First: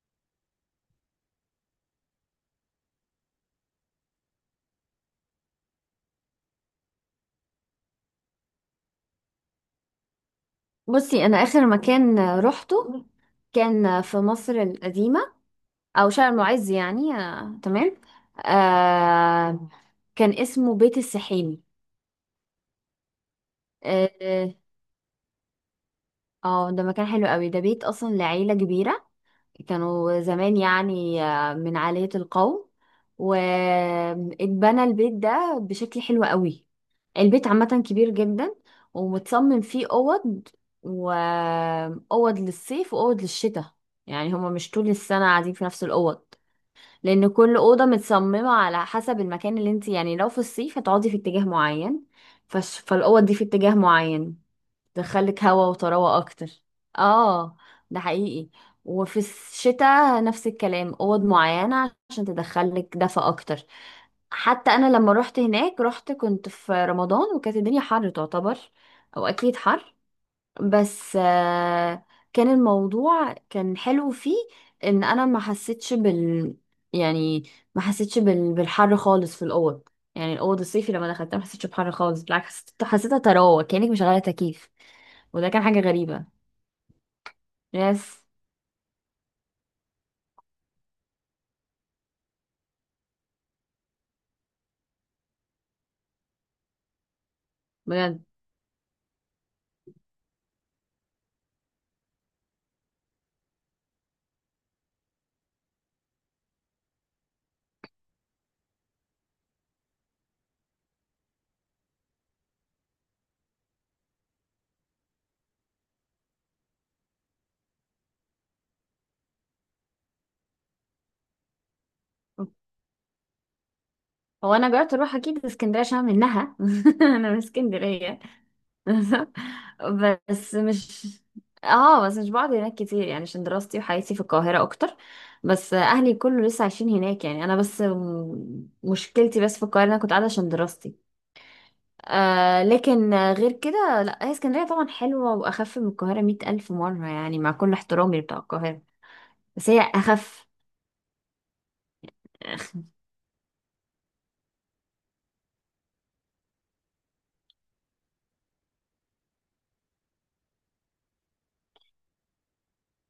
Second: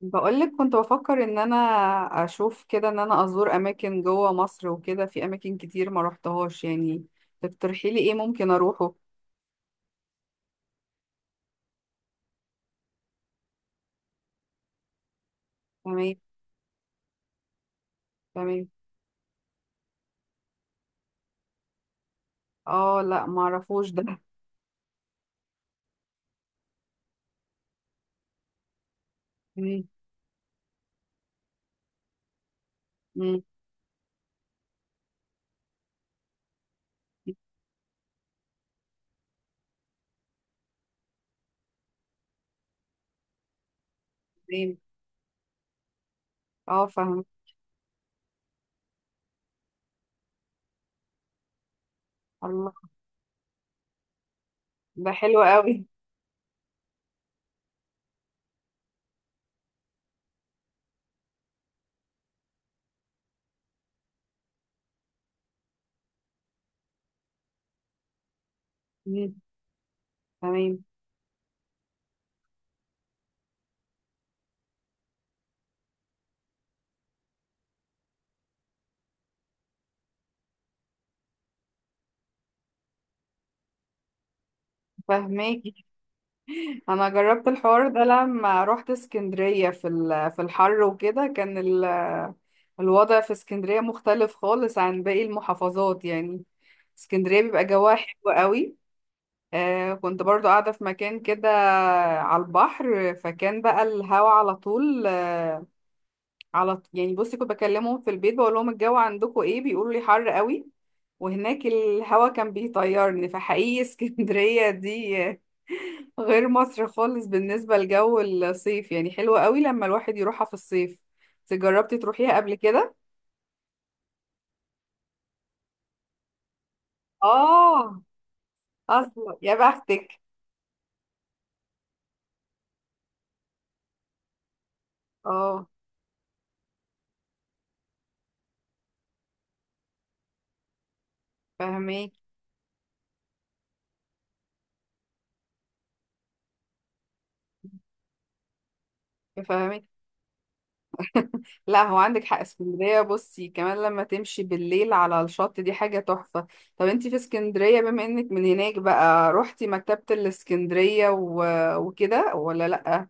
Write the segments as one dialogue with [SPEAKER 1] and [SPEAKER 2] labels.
[SPEAKER 1] بقولك، كنت بفكر ان انا اشوف كده ان انا ازور اماكن جوه مصر وكده. في اماكن كتير ما روحتهاش يعني. تقترحي لي ايه ممكن اروحه؟
[SPEAKER 2] بصي، انا اخر مكان روحته كان في مصر القديمة او
[SPEAKER 1] تمام.
[SPEAKER 2] شارع المعز يعني تمام.
[SPEAKER 1] تمام.
[SPEAKER 2] آه كان اسمه بيت السحيمي.
[SPEAKER 1] اه، لا ما اعرفوش
[SPEAKER 2] اه
[SPEAKER 1] ده.
[SPEAKER 2] آه، ده مكان حلو قوي، ده بيت اصلا لعيلة كبيرة
[SPEAKER 1] مم.
[SPEAKER 2] كانوا زمان يعني من عالية القوم.
[SPEAKER 1] مم.
[SPEAKER 2] واتبنى البيت ده بشكل حلو قوي. البيت عامة كبير جدا، ومتصمم فيه أوض، وأوض للصيف وأوض للشتاء. يعني هما مش
[SPEAKER 1] تمام.
[SPEAKER 2] طول السنة قاعدين في نفس الأوض،
[SPEAKER 1] اه فاهم.
[SPEAKER 2] لأن كل أوضة متصممة على حسب المكان اللي انت يعني لو في الصيف هتقعدي في اتجاه معين،
[SPEAKER 1] الله.
[SPEAKER 2] فالأوض دي في اتجاه معين
[SPEAKER 1] ده حلو
[SPEAKER 2] تدخلك هوا
[SPEAKER 1] قوي.
[SPEAKER 2] وطراوة اكتر. اه، ده حقيقي. وفي الشتاء نفس الكلام، اوض معينة عشان تدخلك دفا اكتر. حتى انا لما رحت هناك رحت كنت في رمضان، وكانت الدنيا حر تعتبر، او
[SPEAKER 1] مم.
[SPEAKER 2] اكيد حر.
[SPEAKER 1] تمام.
[SPEAKER 2] بس كان الموضوع كان حلو فيه، ان انا ما حسيتش بال، يعني ما حسيتش بالحر خالص في الاوض. يعني الاوض الصيفي لما دخلتها ما حسيتش بحر خالص، بالعكس حسيتها طراوه كانك مشغله تكييف. وده كان
[SPEAKER 1] فهماكي.
[SPEAKER 2] حاجة غريبة.
[SPEAKER 1] انا جربت الحوار
[SPEAKER 2] يس،
[SPEAKER 1] ده لما روحت اسكندرية في في الحر وكده كان الوضع في اسكندرية مختلف خالص عن باقي المحافظات يعني. اسكندرية بيبقى جواها
[SPEAKER 2] بجد.
[SPEAKER 1] حلو قوي. كنت برضو قاعدة في مكان كده على البحر، فكان بقى الهوا على طول. يعني بصي كنت بكلمهم في البيت بقول لهم الجو عندكم ايه، بيقولوا لي حر قوي. وهناك الهوا كان بيطيرني، فحقيقي اسكندرية دي غير مصر خالص بالنسبة لجو الصيف يعني. حلوة قوي لما الواحد يروحها في الصيف. انت جربتي تروحيها قبل كده؟
[SPEAKER 2] هو انا جربت اروح اكيد اسكندريه عشان أنا منها، انا من
[SPEAKER 1] اه.
[SPEAKER 2] اسكندريه.
[SPEAKER 1] اصلا يا بختك.
[SPEAKER 2] بس مش اه بس مش بقعد هناك كتير يعني عشان دراستي وحياتي في القاهره اكتر.
[SPEAKER 1] اه
[SPEAKER 2] بس اهلي كله لسه عايشين هناك، يعني انا بس مشكلتي بس في القاهره إن انا كنت قاعده عشان دراستي.
[SPEAKER 1] فاهمك.
[SPEAKER 2] آه، لكن غير كده لا، هي اسكندريه طبعا حلوه واخف من القاهره 100,000 مره يعني، مع كل احترامي بتاع القاهره، بس هي
[SPEAKER 1] فاهمك.
[SPEAKER 2] اخف.
[SPEAKER 1] لا هو عندك حق. اسكندرية بصي كمان لما تمشي بالليل على الشط دي حاجة تحفة. طب انتي في اسكندرية بما انك من هناك بقى روحتي مكتبة الاسكندرية وكده، ولا لأ؟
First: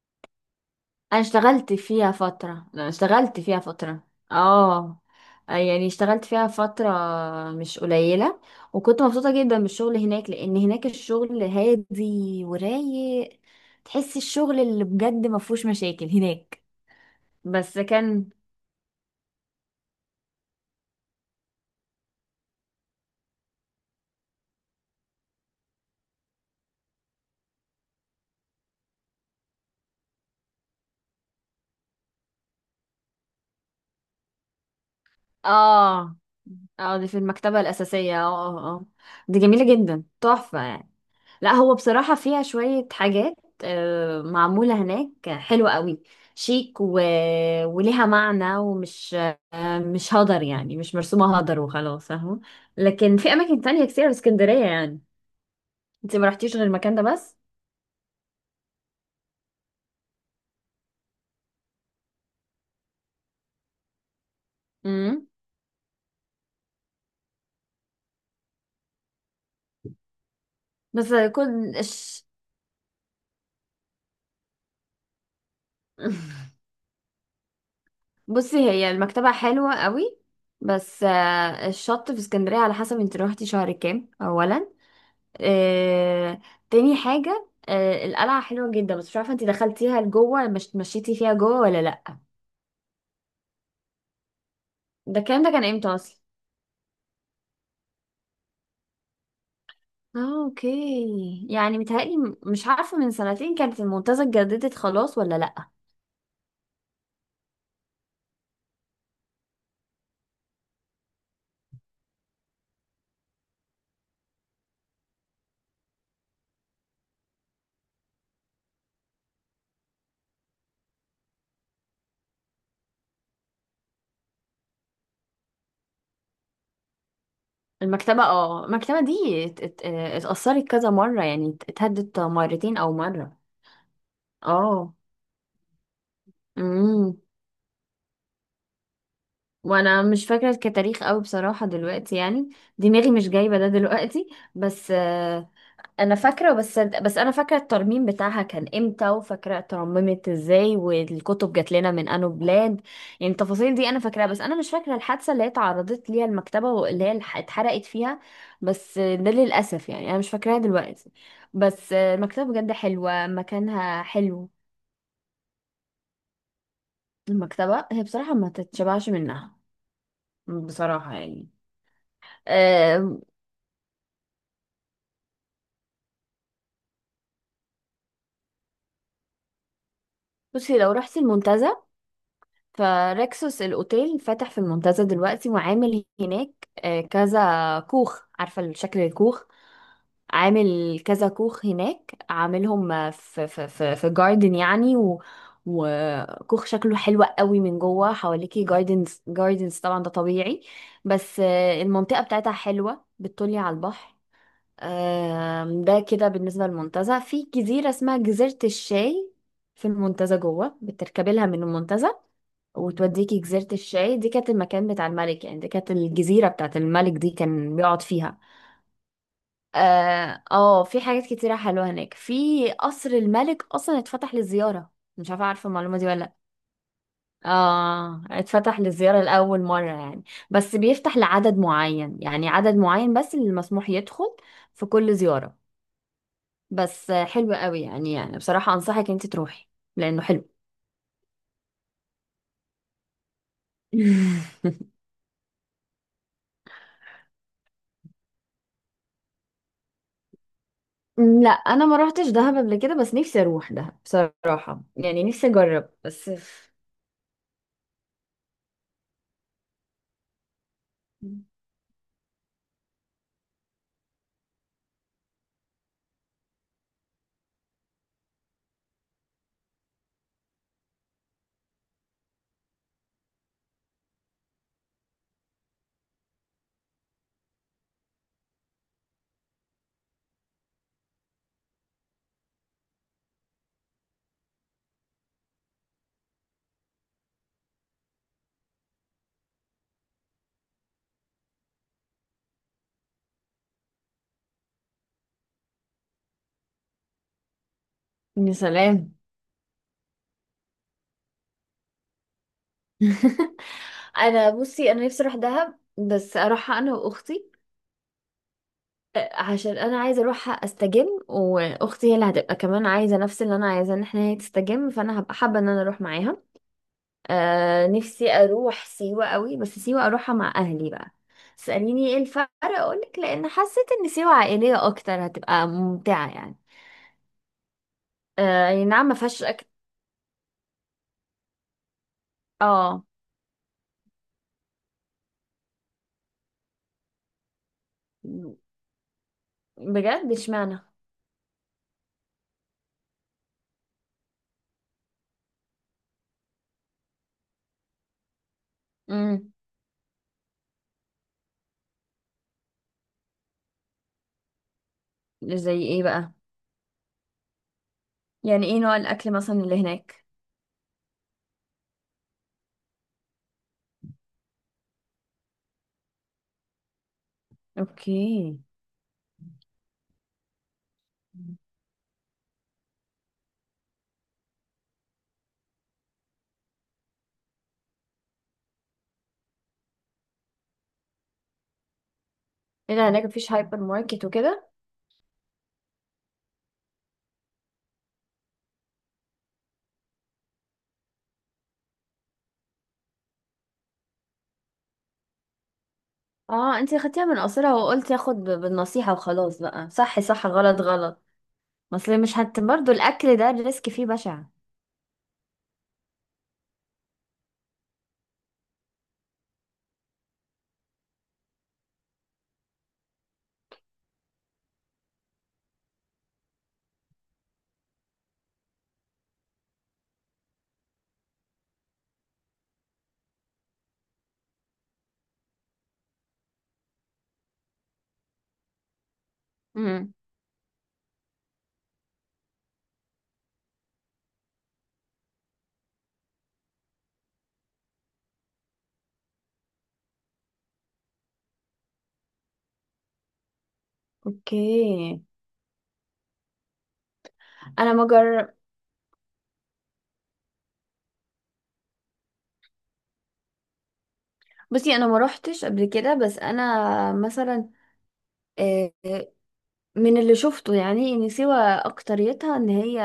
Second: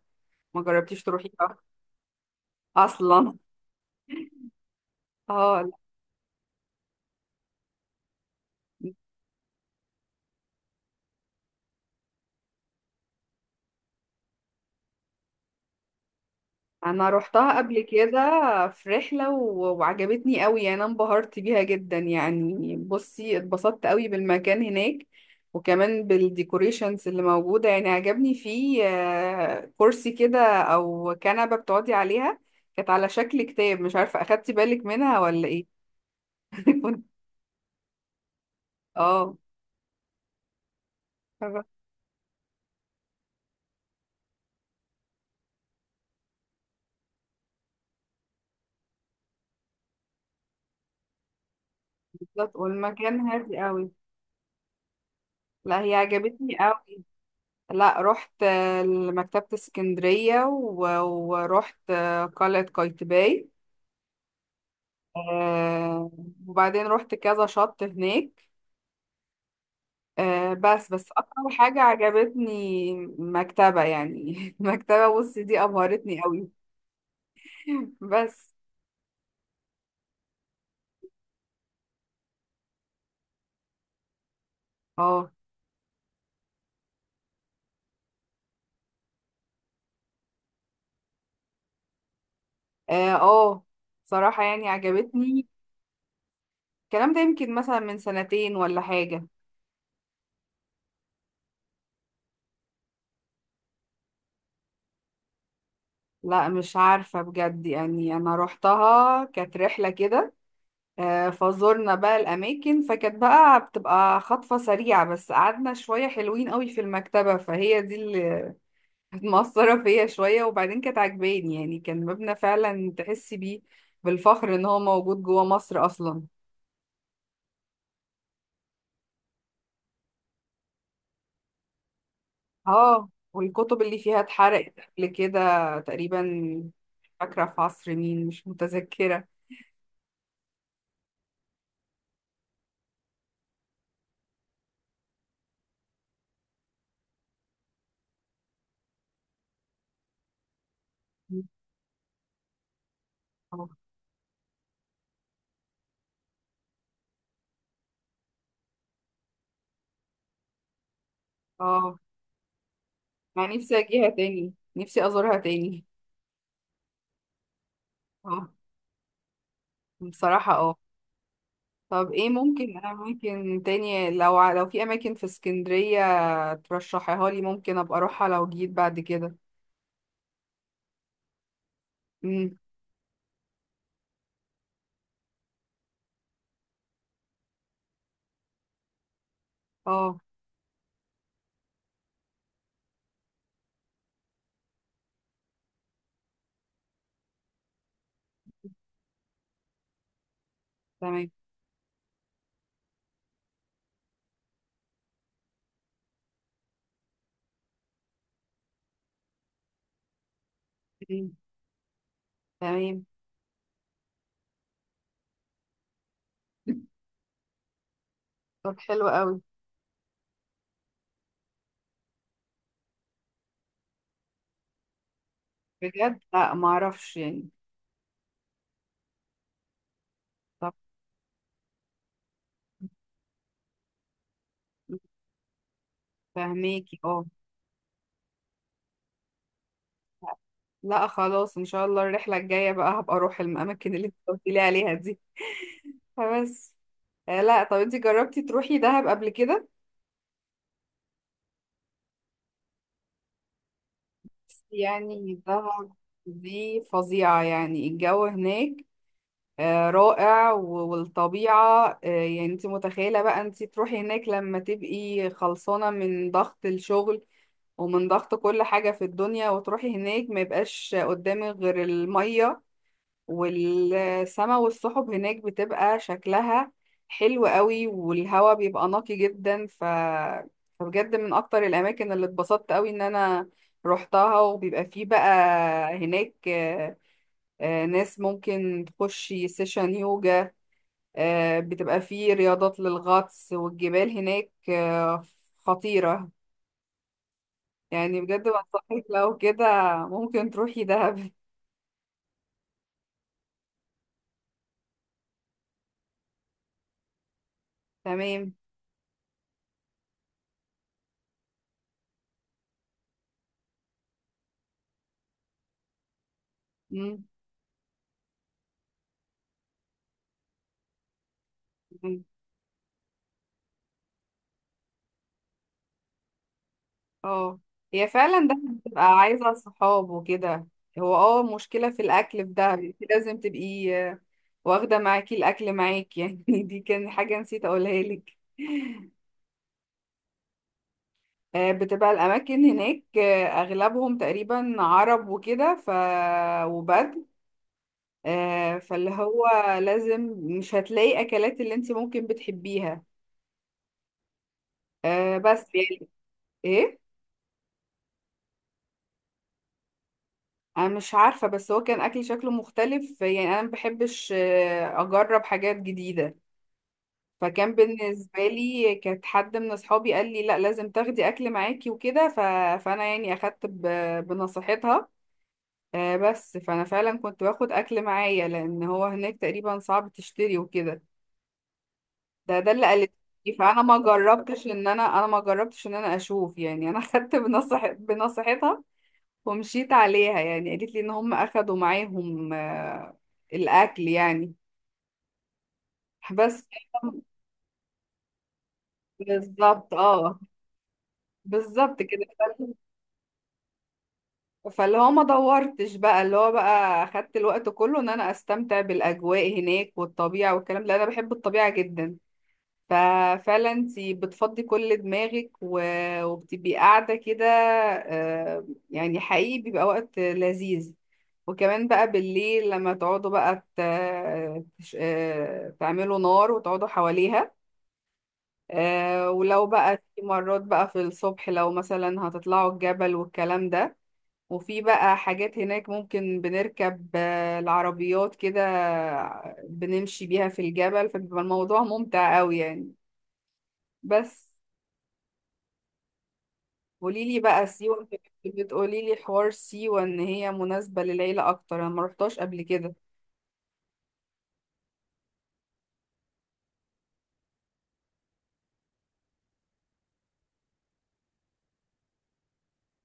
[SPEAKER 1] ما جربتيش تروحيها؟
[SPEAKER 2] انا
[SPEAKER 1] اصلا؟
[SPEAKER 2] اشتغلت فيها فترة. اه
[SPEAKER 1] اه.
[SPEAKER 2] يعني اشتغلت فيها فترة مش قليلة. وكنت مبسوطة جدا بالشغل هناك، لان هناك الشغل هادي ورايق. تحس الشغل اللي بجد ما فيهوش مشاكل هناك.
[SPEAKER 1] انا روحتها
[SPEAKER 2] بس
[SPEAKER 1] قبل كده
[SPEAKER 2] كان.
[SPEAKER 1] في رحله وعجبتني قوي يعني. انا انبهرت بيها جدا يعني. بصي اتبسطت قوي بالمكان هناك، وكمان بالديكوريشنز اللي موجوده. يعني عجبني فيه كرسي كده او كنبه بتقعدي عليها كانت على شكل كتاب. مش عارفه اخدتي بالك منها ولا ايه؟
[SPEAKER 2] اه اه دي
[SPEAKER 1] كنت-
[SPEAKER 2] في المكتبة الأساسية. اه
[SPEAKER 1] اه.
[SPEAKER 2] دي جميلة جدا، تحفة يعني. لا هو بصراحة فيها شوية حاجات معمولة هناك حلوة قوي، شيك و... وليها معنى ومش مش هدر، يعني مش مرسومة هدر وخلاص، فاهمة.
[SPEAKER 1] بالظبط،
[SPEAKER 2] لكن
[SPEAKER 1] والمكان
[SPEAKER 2] في
[SPEAKER 1] هادي
[SPEAKER 2] أماكن تانية
[SPEAKER 1] قوي.
[SPEAKER 2] كتير في اسكندرية يعني.
[SPEAKER 1] لا هي
[SPEAKER 2] انت ما
[SPEAKER 1] عجبتني
[SPEAKER 2] رحتيش غير المكان
[SPEAKER 1] قوي.
[SPEAKER 2] ده بس؟
[SPEAKER 1] لا رحت لمكتبه اسكندريه ورحت قلعه قايتباي.
[SPEAKER 2] امم.
[SPEAKER 1] آه، وبعدين رحت كذا شط هناك. بس
[SPEAKER 2] بس
[SPEAKER 1] اكتر
[SPEAKER 2] كن
[SPEAKER 1] حاجة
[SPEAKER 2] الش...
[SPEAKER 1] عجبتني مكتبة يعني، مكتبة. بصي دي ابهرتني قوي. بس.
[SPEAKER 2] بصي هي المكتبة حلوة قوي. بس الشط في اسكندرية على حسب انت روحتي شهر كام أولا.
[SPEAKER 1] اه.
[SPEAKER 2] آه، تاني حاجة، القلعة حلوة جدا، بس مش عارفة انتي دخلتيها لجوه، مش مشيتي فيها جوه ولا لأ.
[SPEAKER 1] اه. صراحة يعني
[SPEAKER 2] ده الكلام
[SPEAKER 1] عجبتني.
[SPEAKER 2] ده كان امتى اصلا؟
[SPEAKER 1] الكلام ده يمكن مثلا من سنتين ولا حاجة.
[SPEAKER 2] اه، اوكي، يعني متهيألي مش عارفة من 2 سنين كانت المنتزه اتجددت خلاص ولا لأ.
[SPEAKER 1] لا مش عارفة بجد يعني. أنا روحتها كانت رحلة كده، فزورنا بقى الأماكن فكانت بقى بتبقى خطفة سريعة، بس قعدنا شوية حلوين قوي في المكتبة فهي دي كانت مأثرة فيا شوية. وبعدين كانت عجباني يعني، كان مبنى فعلا تحسي بيه بالفخر ان هو موجود جوه مصر اصلا.
[SPEAKER 2] المكتبة، اه، المكتبة دي اتأثرت كذا مرة، يعني اتهدت مرتين أو
[SPEAKER 1] اه،
[SPEAKER 2] مرة
[SPEAKER 1] والكتب اللي فيها اتحرقت
[SPEAKER 2] اه.
[SPEAKER 1] قبل كده تقريبا، مش
[SPEAKER 2] امم.
[SPEAKER 1] فاكرة في عصر مين، مش متذكرة.
[SPEAKER 2] وانا مش فاكرة كتاريخ قوي بصراحة دلوقتي يعني. دماغي مش جايبة ده دلوقتي. بس انا فاكره، بس انا فاكره الترميم بتاعها كان امتى، وفاكره اترممت ازاي، والكتب جات لنا من انو بلاد. يعني
[SPEAKER 1] اه.
[SPEAKER 2] التفاصيل دي انا فاكراها، بس انا مش فاكره الحادثه اللي هي اتعرضت ليها المكتبه، واللي هي اتحرقت فيها. بس ده للاسف يعني انا مش فاكراها دلوقتي. بس
[SPEAKER 1] اه.
[SPEAKER 2] المكتبه بجد حلوه،
[SPEAKER 1] مع نفسي
[SPEAKER 2] مكانها
[SPEAKER 1] اجيها
[SPEAKER 2] حلو.
[SPEAKER 1] تاني، نفسي ازورها تاني.
[SPEAKER 2] المكتبه هي بصراحه ما
[SPEAKER 1] اه.
[SPEAKER 2] تتشبعش منها،
[SPEAKER 1] بصراحة اه.
[SPEAKER 2] بصراحه يعني.
[SPEAKER 1] طب ايه ممكن
[SPEAKER 2] أه،
[SPEAKER 1] اماكن تانية، لو لو في اماكن في اسكندرية ترشحيها لي ممكن ابقى اروحها لو جيت بعد كده؟
[SPEAKER 2] بصي لو رحتي المنتزه،
[SPEAKER 1] امم.
[SPEAKER 2] فريكسوس الأوتيل فاتح في المنتزه دلوقتي، وعامل هناك كذا كوخ. عارفة الشكل الكوخ؟
[SPEAKER 1] اه.
[SPEAKER 2] عامل كذا كوخ هناك، عاملهم في جاردن يعني. و وكوخ شكله حلو قوي من جوه، حواليكي جاردنز، جاردنز طبعا ده طبيعي.
[SPEAKER 1] تمام.
[SPEAKER 2] بس المنطقة بتاعتها حلوة، بتطلي على البحر. ده كده بالنسبة للمنتزه. في جزيرة اسمها جزيرة الشاي في المنتزه جوه، بتركبي لها من المنتزه
[SPEAKER 1] تمام.
[SPEAKER 2] وتوديكي جزيرة الشاي. دي كانت المكان بتاع الملك، يعني دي كانت الجزيرة بتاعت الملك، دي كان بيقعد فيها.
[SPEAKER 1] طب حلو قوي.
[SPEAKER 2] اه، في حاجات كتيرة حلوة هناك، في قصر الملك أصلا اتفتح للزيارة. مش عارفة عارفة المعلومة دي ولا
[SPEAKER 1] بجد
[SPEAKER 2] لأ.
[SPEAKER 1] لا ما اعرفش يعني.
[SPEAKER 2] اه، اتفتح للزيارة لأول مرة يعني.
[SPEAKER 1] طب.
[SPEAKER 2] بس بيفتح لعدد معين، يعني عدد معين بس اللي مسموح يدخل في كل زيارة.
[SPEAKER 1] فهميكي
[SPEAKER 2] بس
[SPEAKER 1] اه.
[SPEAKER 2] حلو قوي يعني، يعني بصراحة أنصحك انت تروحي لأنه حلو.
[SPEAKER 1] لا خلاص، ان شاء الله الرحله الجايه بقى هبقى اروح الاماكن اللي انت قلت لي عليها دي. فبس. لا طب انت جربتي تروحي دهب قبل كده؟
[SPEAKER 2] لا، انا ما روحتش دهب قبل كده، بس نفسي اروح دهب بصراحه يعني،
[SPEAKER 1] يعني
[SPEAKER 2] نفسي اجرب
[SPEAKER 1] دهب دي فظيعه يعني. الجو هناك رائع والطبيعه يعني، انت متخيله بقى انت تروحي هناك لما تبقي خلصانه من ضغط الشغل ومن ضغط كل حاجة في الدنيا، وتروحي هناك ما يبقاش قدامك غير المية والسما، والسحب هناك بتبقى شكلها حلو قوي، والهواء بيبقى نقي جدا. فبجد من اكتر الاماكن اللي اتبسطت قوي ان انا روحتها. وبيبقى فيه بقى هناك ناس ممكن تخشي سيشن يوجا. بتبقى فيه رياضات للغطس والجبال هناك خطيرة يعني. بجد
[SPEAKER 2] يا
[SPEAKER 1] بنصحك
[SPEAKER 2] سلام.
[SPEAKER 1] لو كده ممكن تروحي دهب.
[SPEAKER 2] انا بصي انا نفسي اروح دهب، بس اروحها انا واختي.
[SPEAKER 1] تمام.
[SPEAKER 2] عشان انا عايزه اروحها استجم، واختي هي اللي هتبقى كمان عايزه نفس اللي انا عايزاه، ان احنا هي تستجم، فانا هبقى حابه ان انا اروح معاها.
[SPEAKER 1] مم.
[SPEAKER 2] آه، نفسي اروح سيوه قوي، بس سيوه اروحها مع اهلي بقى. تساليني ايه
[SPEAKER 1] مم.
[SPEAKER 2] الفرق، اقولك، لان حسيت ان سيوه عائليه اكتر، هتبقى ممتعه يعني.
[SPEAKER 1] اه. هي فعلا
[SPEAKER 2] آه
[SPEAKER 1] دهب
[SPEAKER 2] أي
[SPEAKER 1] بتبقى
[SPEAKER 2] نعم، ما فيهاش
[SPEAKER 1] عايزة
[SPEAKER 2] اكل.
[SPEAKER 1] صحاب وكده. هو مشكلة في الأكل في دهب. انت
[SPEAKER 2] اه،
[SPEAKER 1] لازم تبقي واخدة معاكي الأكل معاكي، يعني دي كان حاجة نسيت أقولها لك.
[SPEAKER 2] بجد؟ اشمعنى؟
[SPEAKER 1] بتبقى الأماكن هناك أغلبهم تقريبا عرب وكده وبدو. فاللي هو
[SPEAKER 2] امم.
[SPEAKER 1] لازم مش هتلاقي أكلات اللي انت ممكن بتحبيها. بس
[SPEAKER 2] زي ايه
[SPEAKER 1] يعني.
[SPEAKER 2] بقى؟
[SPEAKER 1] ايه؟
[SPEAKER 2] يعني ايه نوع الاكل مثلا اللي هناك؟
[SPEAKER 1] انا مش عارفة، بس هو كان اكلي شكله مختلف يعني. انا ما بحبش اجرب حاجات جديدة، فكان بالنسبة
[SPEAKER 2] اوكي.
[SPEAKER 1] لي كانت حد من اصحابي قال لي لا لازم تاخدي اكل معاكي وكده. فانا يعني اخدت بنصيحتها. بس فانا فعلا كنت باخد اكل معايا لان هو هناك تقريبا صعب تشتري وكده. ده اللي
[SPEAKER 2] ايه ده،
[SPEAKER 1] قالت
[SPEAKER 2] هناك
[SPEAKER 1] لي.
[SPEAKER 2] مفيش هايبر
[SPEAKER 1] فانا ما
[SPEAKER 2] ماركت
[SPEAKER 1] جربتش
[SPEAKER 2] وكده؟
[SPEAKER 1] ان انا انا ما جربتش ان انا اشوف يعني. انا اخدت بنصيحتها، ومشيت عليها يعني. قالت لي ان هم اخدوا معاهم الاكل يعني. بس.
[SPEAKER 2] اه، انتي خدتيها من قصرها وقلت اخد بالنصيحة وخلاص بقى،
[SPEAKER 1] بالظبط
[SPEAKER 2] صح
[SPEAKER 1] اه.
[SPEAKER 2] صح غلط غلط. ما
[SPEAKER 1] بالظبط
[SPEAKER 2] اصل
[SPEAKER 1] كده
[SPEAKER 2] مش هت برضه الاكل ده الريسك فيه بشع.
[SPEAKER 1] فاللي هو ما دورتش بقى، اللي هو بقى اخدت الوقت كله ان انا استمتع بالاجواء هناك والطبيعة والكلام ده. انا بحب الطبيعة جدا، ففعلا انت بتفضي كل دماغك وبتبقي قاعدة كده. يعني حقيقي بيبقى وقت لذيذ. وكمان بقى بالليل لما تقعدوا بقى تعملوا نار وتقعدوا حواليها. ولو بقى
[SPEAKER 2] امم.
[SPEAKER 1] في مرات بقى في الصبح لو مثلا هتطلعوا الجبل والكلام ده. وفي بقى حاجات هناك ممكن بنركب العربيات كده بنمشي بيها في الجبل، فبيبقى الموضوع ممتع قوي يعني. بس.
[SPEAKER 2] اوكي.
[SPEAKER 1] قولي لي بقى
[SPEAKER 2] انا ما
[SPEAKER 1] سيوة.
[SPEAKER 2] جر...
[SPEAKER 1] بتقولي لي حوار سيوة ان هي مناسبة للعيلة اكتر، انا ما رحتهاش قبل كده.
[SPEAKER 2] بصي انا ما روحتش قبل كده، بس انا مثلا آه، من اللي شفته يعني ان سيوة اكتريتها ان هي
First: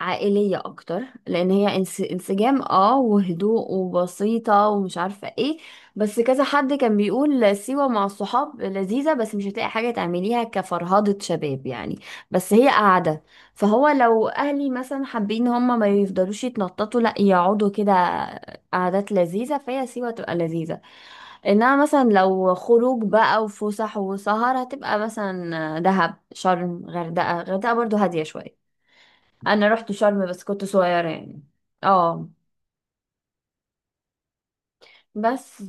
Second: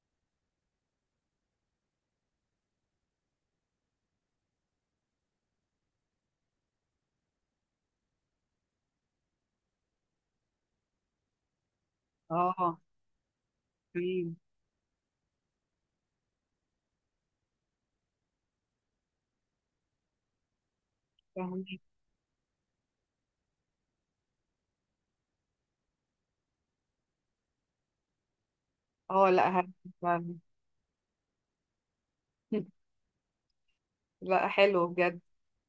[SPEAKER 2] عائلية أكتر، لأن هي انسجام اه، وهدوء وبسيطة ومش عارفة ايه. بس كذا حد كان بيقول سيوة مع الصحاب لذيذة، بس مش هتلاقي حاجة تعمليها كفرهدة شباب يعني، بس هي
[SPEAKER 1] اه.
[SPEAKER 2] قاعدة. فهو لو
[SPEAKER 1] أمم.
[SPEAKER 2] أهلي مثلا حابين هما ما يفضلوش يتنططوا، لأ يقعدوا كده قعدات لذيذة، فهي سيوة تبقى لذيذة.
[SPEAKER 1] فهمي
[SPEAKER 2] انها مثلا لو خروج بقى وفسح وسهر، هتبقى مثلا دهب، شرم، غردقة. غردقة برضو هادية شوية.
[SPEAKER 1] اه. لا
[SPEAKER 2] انا رحت شرم
[SPEAKER 1] فعلا.
[SPEAKER 2] بس كنت صغيرة يعني. اه.
[SPEAKER 1] لا حلو بجد.
[SPEAKER 2] بس،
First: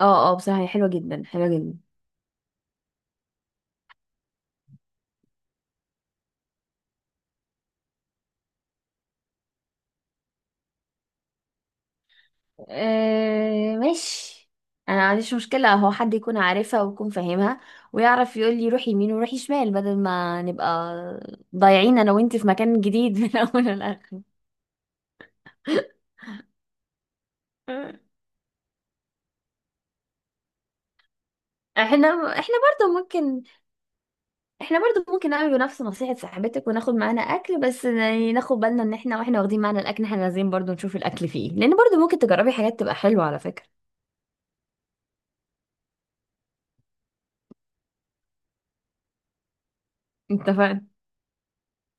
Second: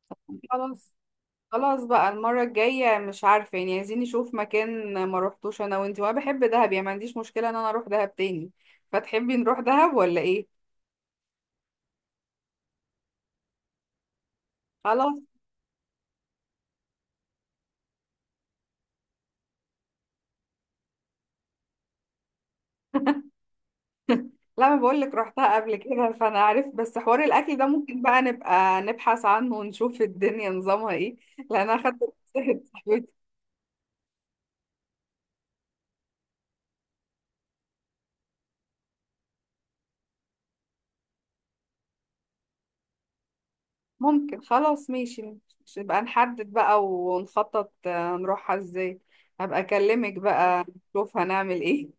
[SPEAKER 2] اه اه بصراحة هي حلوة
[SPEAKER 1] خلاص.
[SPEAKER 2] جدا، حلوة جدا.
[SPEAKER 1] خلاص بقى المرة الجاية، مش عارفة يعني، عايزين نشوف مكان ما رحتوش انا وانتي، وانا بحب دهب يعني ما عنديش مشكلة ان انا اروح دهب تاني. فتحبي نروح دهب ولا ايه؟
[SPEAKER 2] آه ماشي. انا ما
[SPEAKER 1] خلاص.
[SPEAKER 2] عنديش مشكلة، هو حد يكون عارفها ويكون فاهمها، ويعرف يقول لي روحي يمين وروحي شمال، بدل ما نبقى ضايعين انا وانت في مكان جديد من اول للاخر.
[SPEAKER 1] لا انا بقول لك رحتها قبل كده فانا عارف، بس حوار الاكل ده ممكن بقى نبقى نبحث عنه ونشوف الدنيا نظامها ايه، لان انا خدت
[SPEAKER 2] احنا احنا
[SPEAKER 1] نصيحة
[SPEAKER 2] برضو
[SPEAKER 1] صاحبتي.
[SPEAKER 2] ممكن، احنا برضو ممكن نعمل نفس نصيحة صاحبتك وناخد معانا اكل، بس يعني ناخد بالنا ان احنا واحنا واخدين معانا الاكل احنا لازم برضو نشوف الاكل فيه إيه. لان برضو ممكن تجربي حاجات تبقى حلوة على فكرة.
[SPEAKER 1] ممكن. خلاص ماشي. نبقى نحدد بقى ونخطط نروحها ازاي. هبقى اكلمك بقى
[SPEAKER 2] اتفقنا.
[SPEAKER 1] نشوف هنعمل ايه.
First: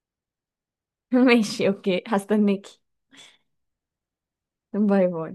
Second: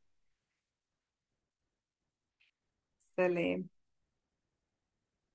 [SPEAKER 2] ماشي، اوكي، هستناكي.
[SPEAKER 1] سلام.
[SPEAKER 2] باي باي.